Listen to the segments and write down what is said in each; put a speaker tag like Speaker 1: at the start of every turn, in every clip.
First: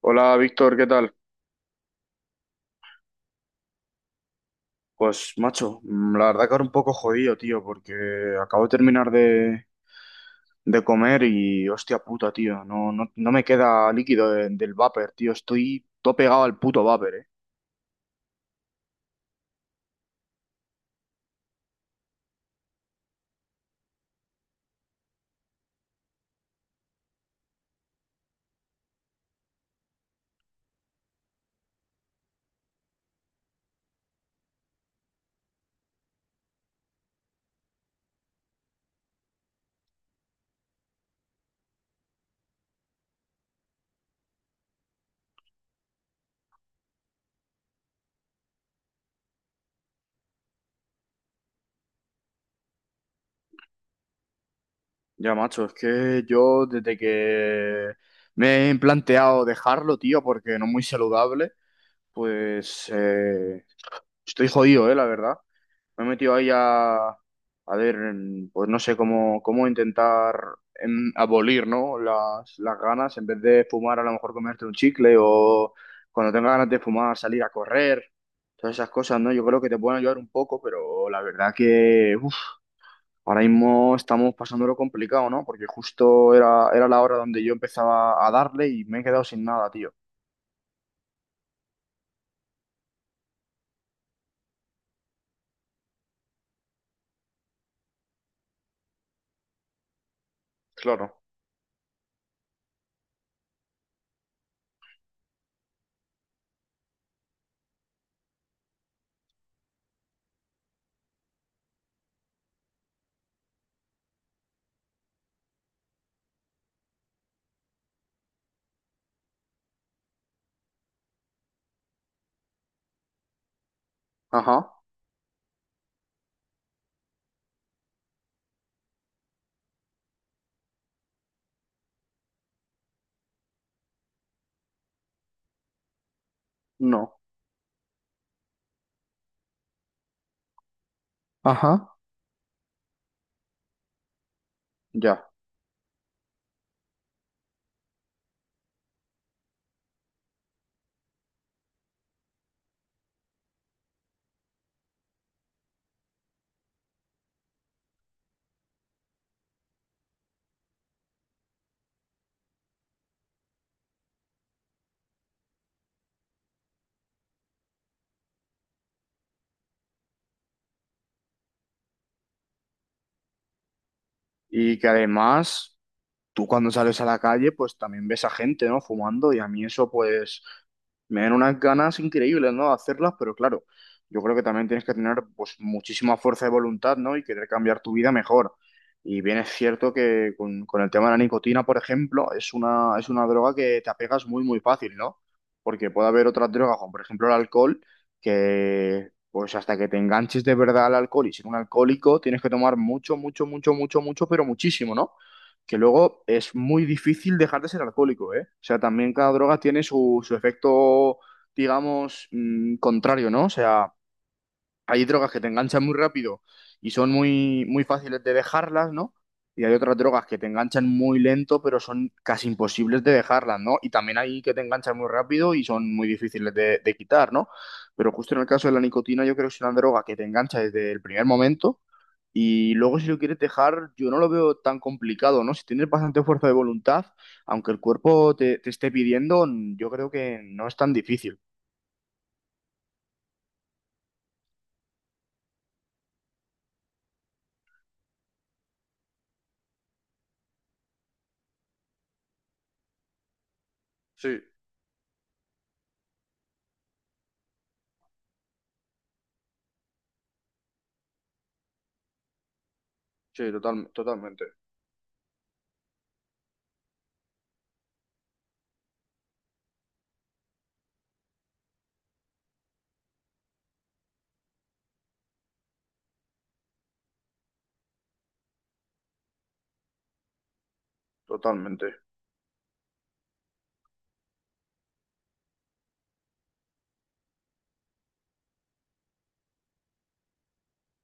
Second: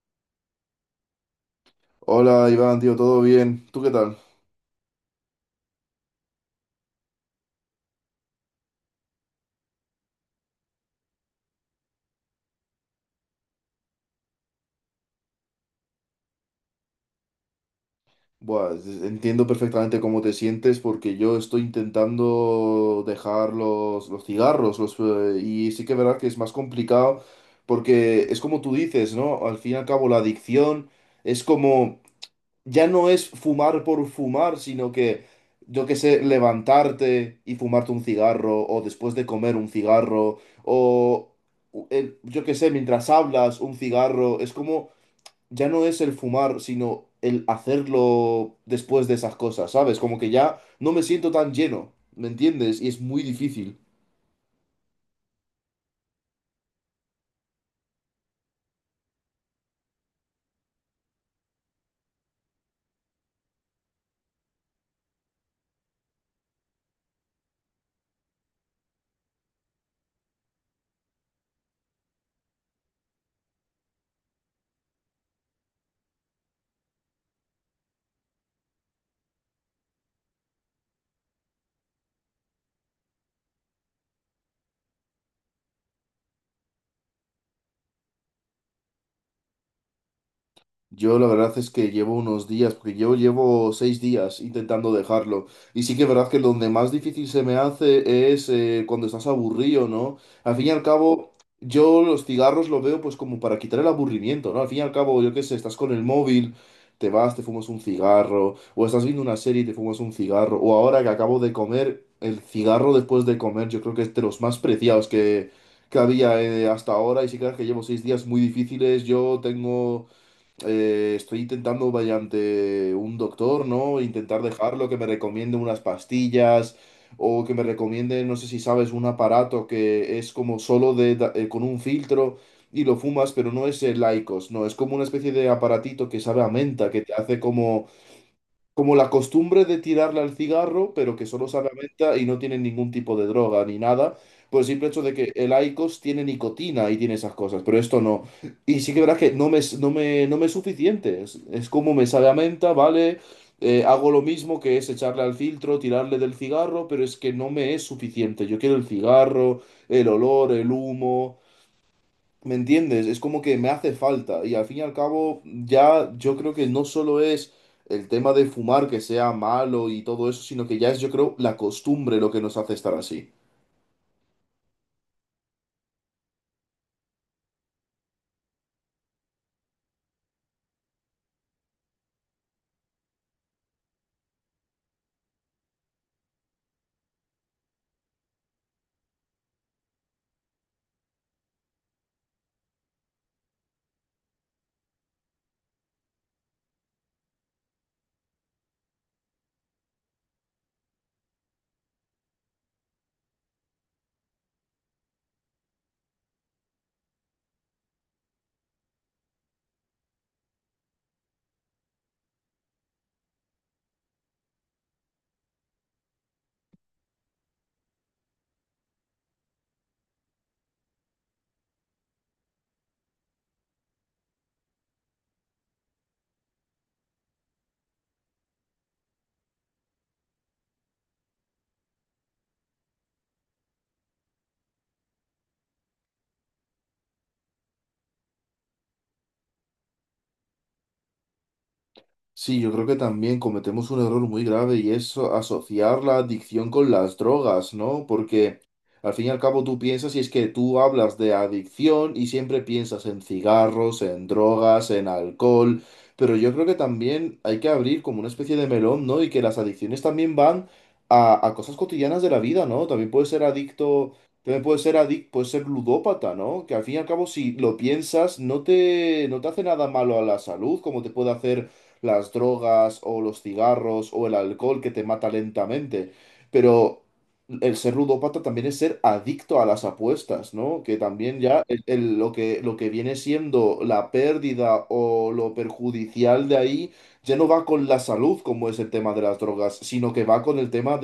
Speaker 1: Hola, Víctor, ¿qué tal?
Speaker 2: Hola Iván, tío, ¿todo bien? ¿Tú qué tal?
Speaker 1: Pues macho, la verdad que ahora un poco jodido, tío, porque acabo de terminar de comer y hostia puta, tío, no me queda líquido del vapor, tío, estoy todo pegado al puto vapor, eh.
Speaker 2: Buah, entiendo perfectamente cómo te sientes porque yo estoy intentando dejar los cigarros y sí que es verdad que es más complicado porque es como tú dices, ¿no? Al fin y al cabo la adicción es como, ya no es fumar por fumar, sino que, yo qué sé, levantarte y fumarte un cigarro o después de comer un cigarro o, yo qué sé, mientras hablas un cigarro, es como ya no es el fumar, sino el hacerlo después de esas cosas, ¿sabes? Como que ya no me siento tan lleno, ¿me entiendes? Y es muy difícil.
Speaker 1: Ya macho, es que yo desde que me he planteado dejarlo, tío, porque no es muy saludable, pues estoy jodido, la verdad. Me he metido ahí a ver, pues no sé cómo intentar abolir, ¿no?, las ganas, en vez de fumar, a lo mejor comerte un chicle o cuando tengas ganas de fumar, salir a correr, todas esas cosas, ¿no? Yo creo que te pueden ayudar un poco, pero la verdad que uf, ahora mismo estamos pasándolo complicado, ¿no? Porque justo era la hora donde yo empezaba a darle y me he quedado sin nada, tío.
Speaker 2: Yo la verdad es que llevo unos días, porque yo llevo seis días intentando dejarlo. Y sí que es verdad que donde más difícil se me hace es cuando estás aburrido, ¿no? Al fin y al
Speaker 1: Claro.
Speaker 2: cabo, yo los cigarros los veo pues como para quitar el aburrimiento, ¿no? Al fin y al cabo, yo qué sé, estás con el móvil, te vas, te fumas un cigarro, o estás viendo una serie y te fumas un cigarro, o ahora que acabo de comer, el cigarro después de comer, yo creo que es de los más preciados que había hasta ahora. Y sí que es verdad que llevo seis días muy difíciles, yo tengo estoy intentando mediante un doctor, ¿no? Intentar
Speaker 1: Ajá,
Speaker 2: dejarlo, que me recomiende unas pastillas o que me recomiende, no sé si sabes, un aparato que es como solo con un filtro y lo fumas, pero no es el IQOS, no, es como una especie de aparatito que sabe a menta, que te
Speaker 1: no.
Speaker 2: hace como como la costumbre de tirarle al cigarro, pero que solo sabe a
Speaker 1: Ajá,
Speaker 2: menta y no tiene ningún tipo de droga ni nada, por el simple hecho de
Speaker 1: ya.
Speaker 2: que el IQOS tiene nicotina y tiene esas cosas, pero esto no. Y sí que verás que no me es suficiente, es como me sabe a menta, ¿vale? Hago lo mismo que es echarle al filtro, tirarle del cigarro, pero es que no me es suficiente. Yo quiero el cigarro, el olor, el humo. ¿Me entiendes? Es como que me hace falta. Y al fin y al cabo, ya yo creo que no solo es el tema de fumar que sea malo y todo eso, sino que ya es, yo creo, la costumbre lo que nos hace estar así.
Speaker 1: Y que además, tú cuando sales a la calle, pues también ves a gente, ¿no?, fumando, y a mí eso pues me dan unas ganas increíbles, ¿no?, de hacerlas. Pero claro, yo creo que también tienes que tener pues muchísima fuerza de voluntad, ¿no?, y querer cambiar tu vida mejor. Y bien es cierto que con el tema de la nicotina, por ejemplo, es es una droga que te apegas muy, muy fácil, ¿no? Porque puede haber otras drogas, como por ejemplo el alcohol, que pues hasta que te enganches de verdad al alcohol y ser un alcohólico, tienes que tomar mucho, mucho, mucho, mucho, mucho, pero muchísimo, ¿no? Que luego es muy difícil dejar de ser alcohólico, ¿eh? O sea, también cada droga tiene su efecto, digamos, contrario, ¿no? O sea, hay drogas que te enganchan muy rápido y son muy, muy fáciles de dejarlas, ¿no? Y hay otras drogas que te enganchan muy lento, pero son casi imposibles de dejarlas, ¿no? Y también hay que te enganchan muy rápido y son muy difíciles de quitar, ¿no? Pero justo en el caso de la nicotina, yo creo que es una droga que te engancha desde el primer momento y luego si lo quieres dejar, yo no lo veo tan complicado, ¿no? Si tienes bastante fuerza de voluntad, aunque el cuerpo te esté pidiendo, yo creo que no es tan difícil.
Speaker 2: Sí, yo creo que también cometemos un error muy grave y es asociar la adicción con las drogas, ¿no? Porque al fin y al cabo tú piensas y es que tú hablas de adicción y siempre piensas en cigarros, en
Speaker 1: Sí,
Speaker 2: drogas, en alcohol, pero yo creo que también hay que abrir como una especie de melón, ¿no? Y que las adicciones también van a cosas cotidianas de la vida, ¿no? También puedes ser
Speaker 1: sí,
Speaker 2: adicto,
Speaker 1: totalmente,
Speaker 2: también puedes ser adicto, puedes ser ludópata, ¿no? Que al fin y al cabo si lo piensas no te hace nada malo a la salud, como te puede hacer las drogas o los cigarros o el alcohol que te mata lentamente, pero el ser ludópata también es ser adicto a las apuestas, ¿no? Que también ya
Speaker 1: totalmente.
Speaker 2: lo lo que viene siendo la pérdida o lo perjudicial de ahí ya no va con la salud, como es el tema de las drogas, sino que va con el tema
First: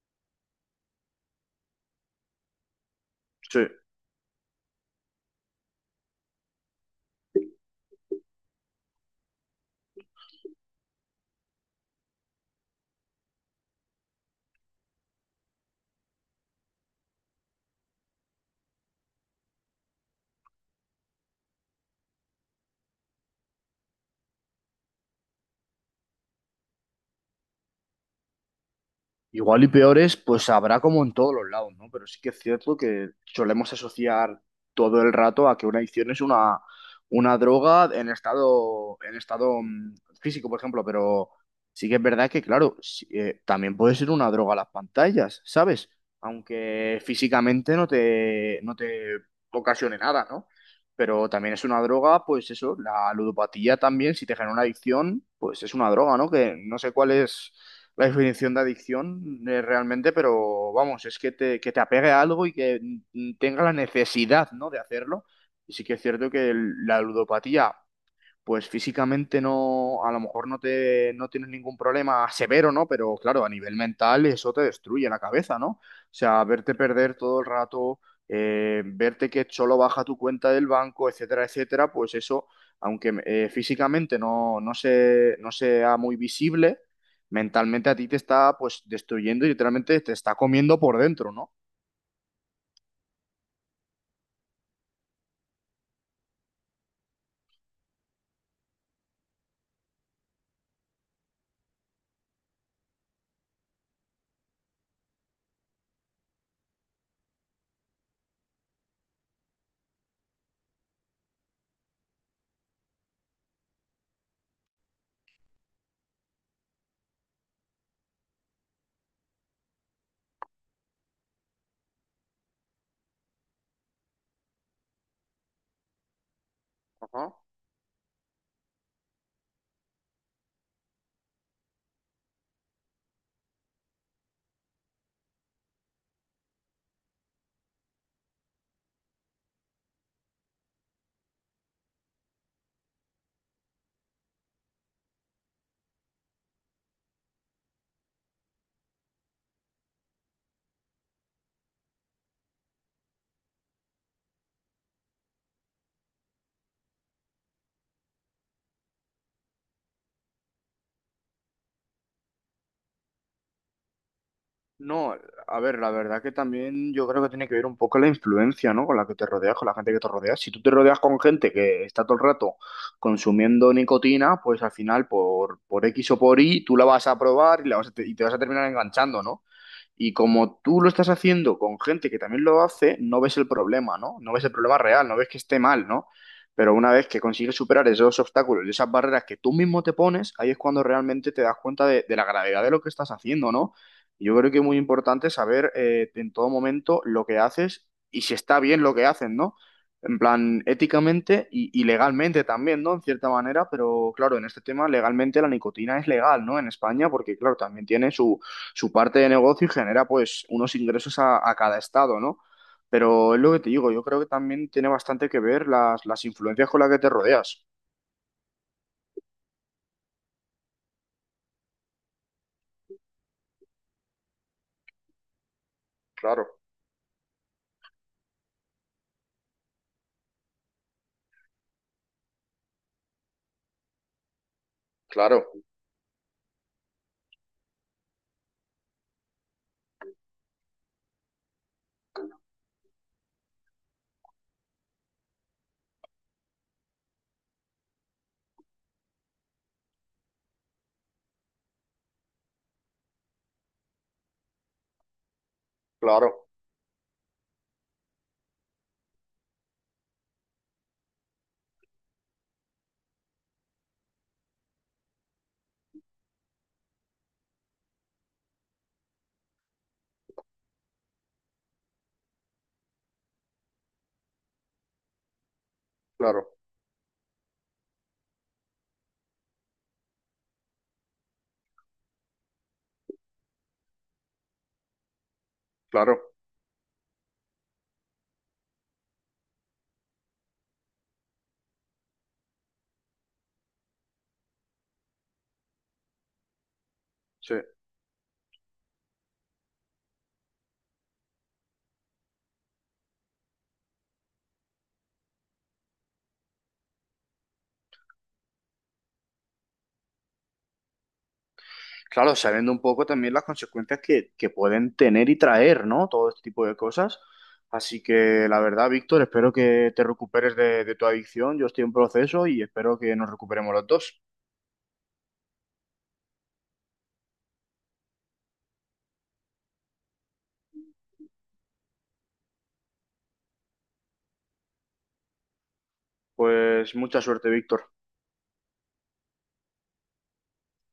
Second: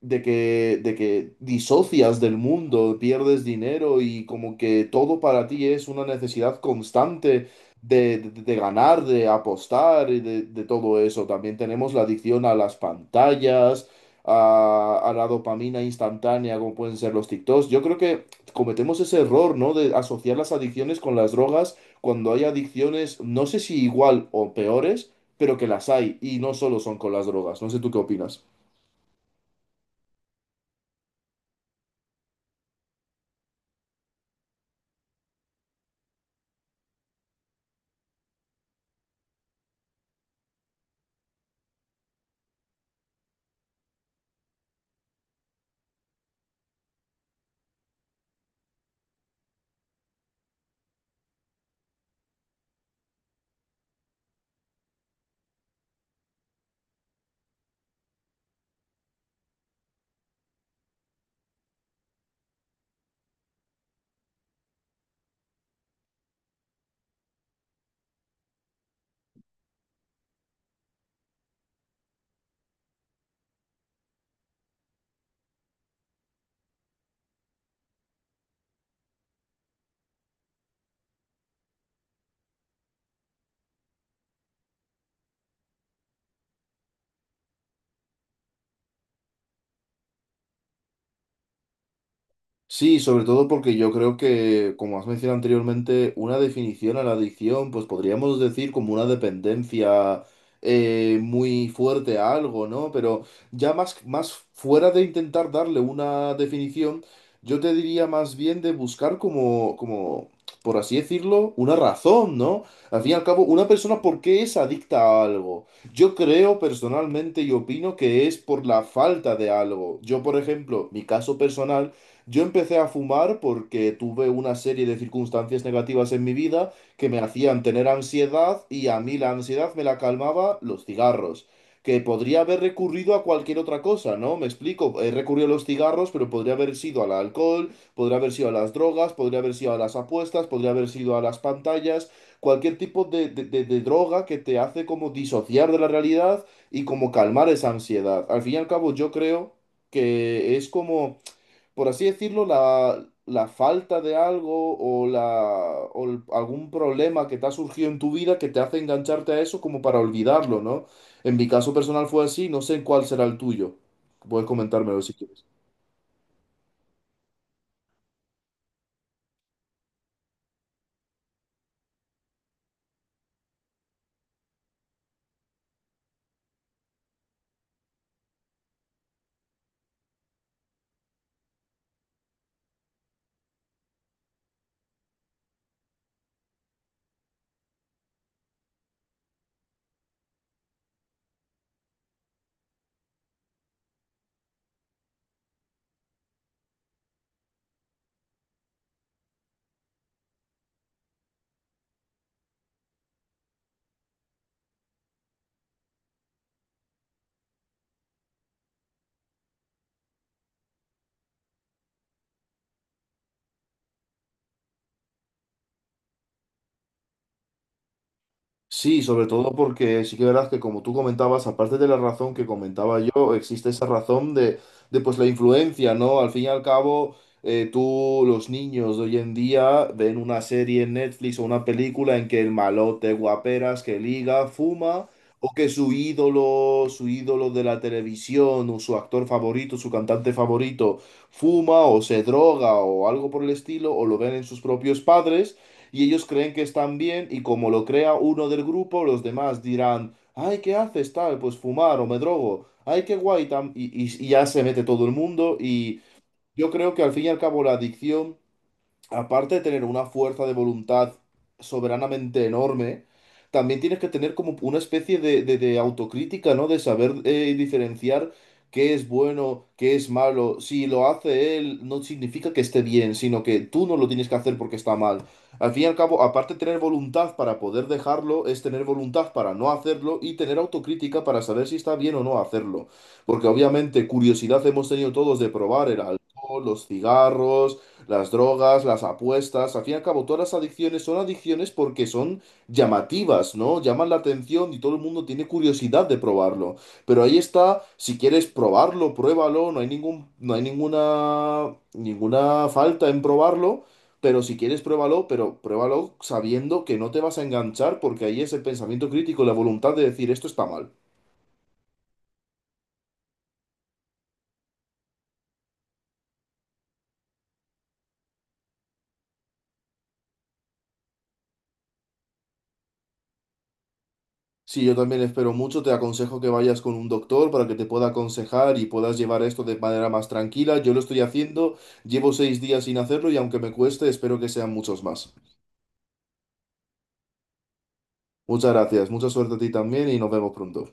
Speaker 2: de que disocias del mundo, pierdes
Speaker 1: Sí.
Speaker 2: dinero y como que todo para ti es una necesidad constante de ganar, de apostar y de todo eso. También tenemos la adicción a las pantallas, a la dopamina instantánea, como pueden ser los TikToks. Yo creo que cometemos ese error, ¿no? De asociar las adicciones con las drogas cuando hay adicciones, no sé si igual o peores, pero que las hay y no solo son con las drogas. No sé tú qué opinas.
Speaker 1: Igual y peores, pues habrá como en todos los lados, ¿no? Pero sí que es cierto que solemos asociar todo el rato a que una adicción es una droga en estado físico, por ejemplo. Pero sí que es verdad que, claro, sí, también puede ser una droga las pantallas, ¿sabes? Aunque físicamente no te ocasione nada, ¿no? Pero también es una droga, pues eso, la ludopatía también, si te genera una adicción, pues es una droga, ¿no? Que no sé cuál es la definición de adicción, realmente, pero vamos, es que que te apegue a algo y que tenga la necesidad, ¿no?, de hacerlo. Y sí que es cierto que la ludopatía pues físicamente no, a lo mejor no tienes ningún problema severo, ¿no? Pero claro, a nivel mental eso te destruye la cabeza, ¿no? O sea, verte perder todo el rato, verte que solo baja tu cuenta del banco, etcétera, etcétera, pues eso, aunque físicamente no sea muy visible, mentalmente a ti te está pues destruyendo y literalmente te está comiendo por dentro, ¿no?
Speaker 2: Sí, sobre todo porque yo creo que, como has mencionado anteriormente, una definición a la adicción, pues podríamos decir como una dependencia muy fuerte a algo, ¿no? Pero ya más fuera de intentar darle una definición, yo te diría más bien de buscar como, por así decirlo, una razón, ¿no? Al fin y al cabo, una persona, ¿por qué es adicta a algo? Yo creo personalmente y opino que es por la falta de algo. Yo, por ejemplo, mi caso personal yo empecé a fumar porque tuve una serie de circunstancias negativas en mi vida que me
Speaker 1: Ajá.
Speaker 2: hacían tener ansiedad y a mí la ansiedad me la calmaba los cigarros, que podría haber recurrido a cualquier otra cosa, ¿no? Me explico, he recurrido a los cigarros, pero podría haber sido al alcohol, podría haber sido a las drogas, podría haber sido a las apuestas, podría haber sido a las pantallas, cualquier tipo de, de droga que te hace como disociar de la realidad y como calmar esa ansiedad. Al fin y al cabo, yo creo que es como por así decirlo, la falta de algo o algún problema que te ha surgido en tu vida que te hace engancharte a eso como para olvidarlo, ¿no? En mi caso personal fue así, no sé cuál será el tuyo. Puedes comentármelo si
Speaker 1: No,
Speaker 2: quieres.
Speaker 1: a ver, la verdad que también yo creo que tiene que ver un poco la influencia, ¿no? Con la que te rodeas, con la gente que te rodeas. Si tú te rodeas con gente que está todo el rato consumiendo nicotina, pues al final por X o por Y tú la vas a probar y la vas y te vas a terminar enganchando, ¿no? Y como tú lo estás haciendo con gente que también lo hace, no ves el problema, ¿no? No ves el problema real, no ves que esté mal, ¿no? Pero una vez que consigues superar esos obstáculos y esas barreras que tú mismo te pones, ahí es cuando realmente te das cuenta de la gravedad de lo que estás haciendo, ¿no? Y yo creo que es muy importante saber, en todo momento lo que haces y si está bien lo que hacen, ¿no? En plan, éticamente y legalmente también, ¿no?, en cierta manera. Pero claro, en este tema legalmente la nicotina es legal, ¿no?, en España, porque claro, también tiene su parte de negocio y genera pues unos ingresos a cada estado, ¿no? Pero es lo que te digo, yo creo que también tiene bastante que ver las influencias con las que te rodeas.
Speaker 2: Sí, sobre todo porque sí que verás que como tú comentabas, aparte de la razón que comentaba yo, existe esa razón de pues la influencia, ¿no? Al fin y
Speaker 1: Claro,
Speaker 2: al cabo, tú, los niños de hoy en día ven una serie en Netflix o una película en que el malote, guaperas, que liga, fuma,
Speaker 1: claro,
Speaker 2: o que su ídolo de la televisión, o su actor favorito, su cantante favorito, fuma o se droga o algo por el estilo, o lo ven en sus propios padres. Y ellos creen que están bien y como lo crea uno del grupo, los demás dirán, ay, ¿qué haces tal? Pues fumar o me drogo, ay, qué guay, tam-". Y ya se mete todo el mundo y
Speaker 1: claro,
Speaker 2: yo creo que al fin y al cabo la adicción aparte de tener una fuerza de voluntad soberanamente enorme, también tienes que tener como una especie de, de autocrítica, ¿no? De saber diferenciar qué es bueno, qué es malo. Si lo hace él, no significa que esté bien, sino que tú no lo tienes que hacer porque está mal. Al fin y al cabo, aparte
Speaker 1: claro,
Speaker 2: de tener voluntad para poder dejarlo, es tener voluntad para no hacerlo y tener autocrítica para saber si está bien o no hacerlo. Porque obviamente curiosidad hemos tenido todos de probar el
Speaker 1: claro.
Speaker 2: alcohol, los cigarros las drogas, las apuestas, al fin y al cabo, todas las adicciones son adicciones porque son llamativas, ¿no? Llaman la atención y todo el mundo tiene curiosidad de probarlo. Pero ahí
Speaker 1: Sí.
Speaker 2: está, si quieres probarlo, pruébalo, no hay ningún, no hay ninguna, ninguna falta en probarlo. Pero si quieres, pruébalo, pero pruébalo sabiendo que no te vas a enganchar porque ahí es el pensamiento crítico, la voluntad de decir esto está mal.
Speaker 1: Claro, sabiendo un poco también las consecuencias que pueden tener y traer, ¿no?, todo este tipo de cosas. Así que la verdad, Víctor, espero que te recuperes de tu adicción. Yo estoy en proceso y espero que nos recuperemos los dos.
Speaker 2: Sí, yo también espero mucho. Te aconsejo que vayas con un doctor para que te pueda aconsejar y puedas llevar esto de manera más tranquila. Yo lo estoy haciendo, llevo seis días sin hacerlo y aunque me cueste, espero que sean muchos más.
Speaker 1: Pues mucha suerte, Víctor.
Speaker 2: Muchas gracias, mucha suerte a ti también y nos vemos pronto.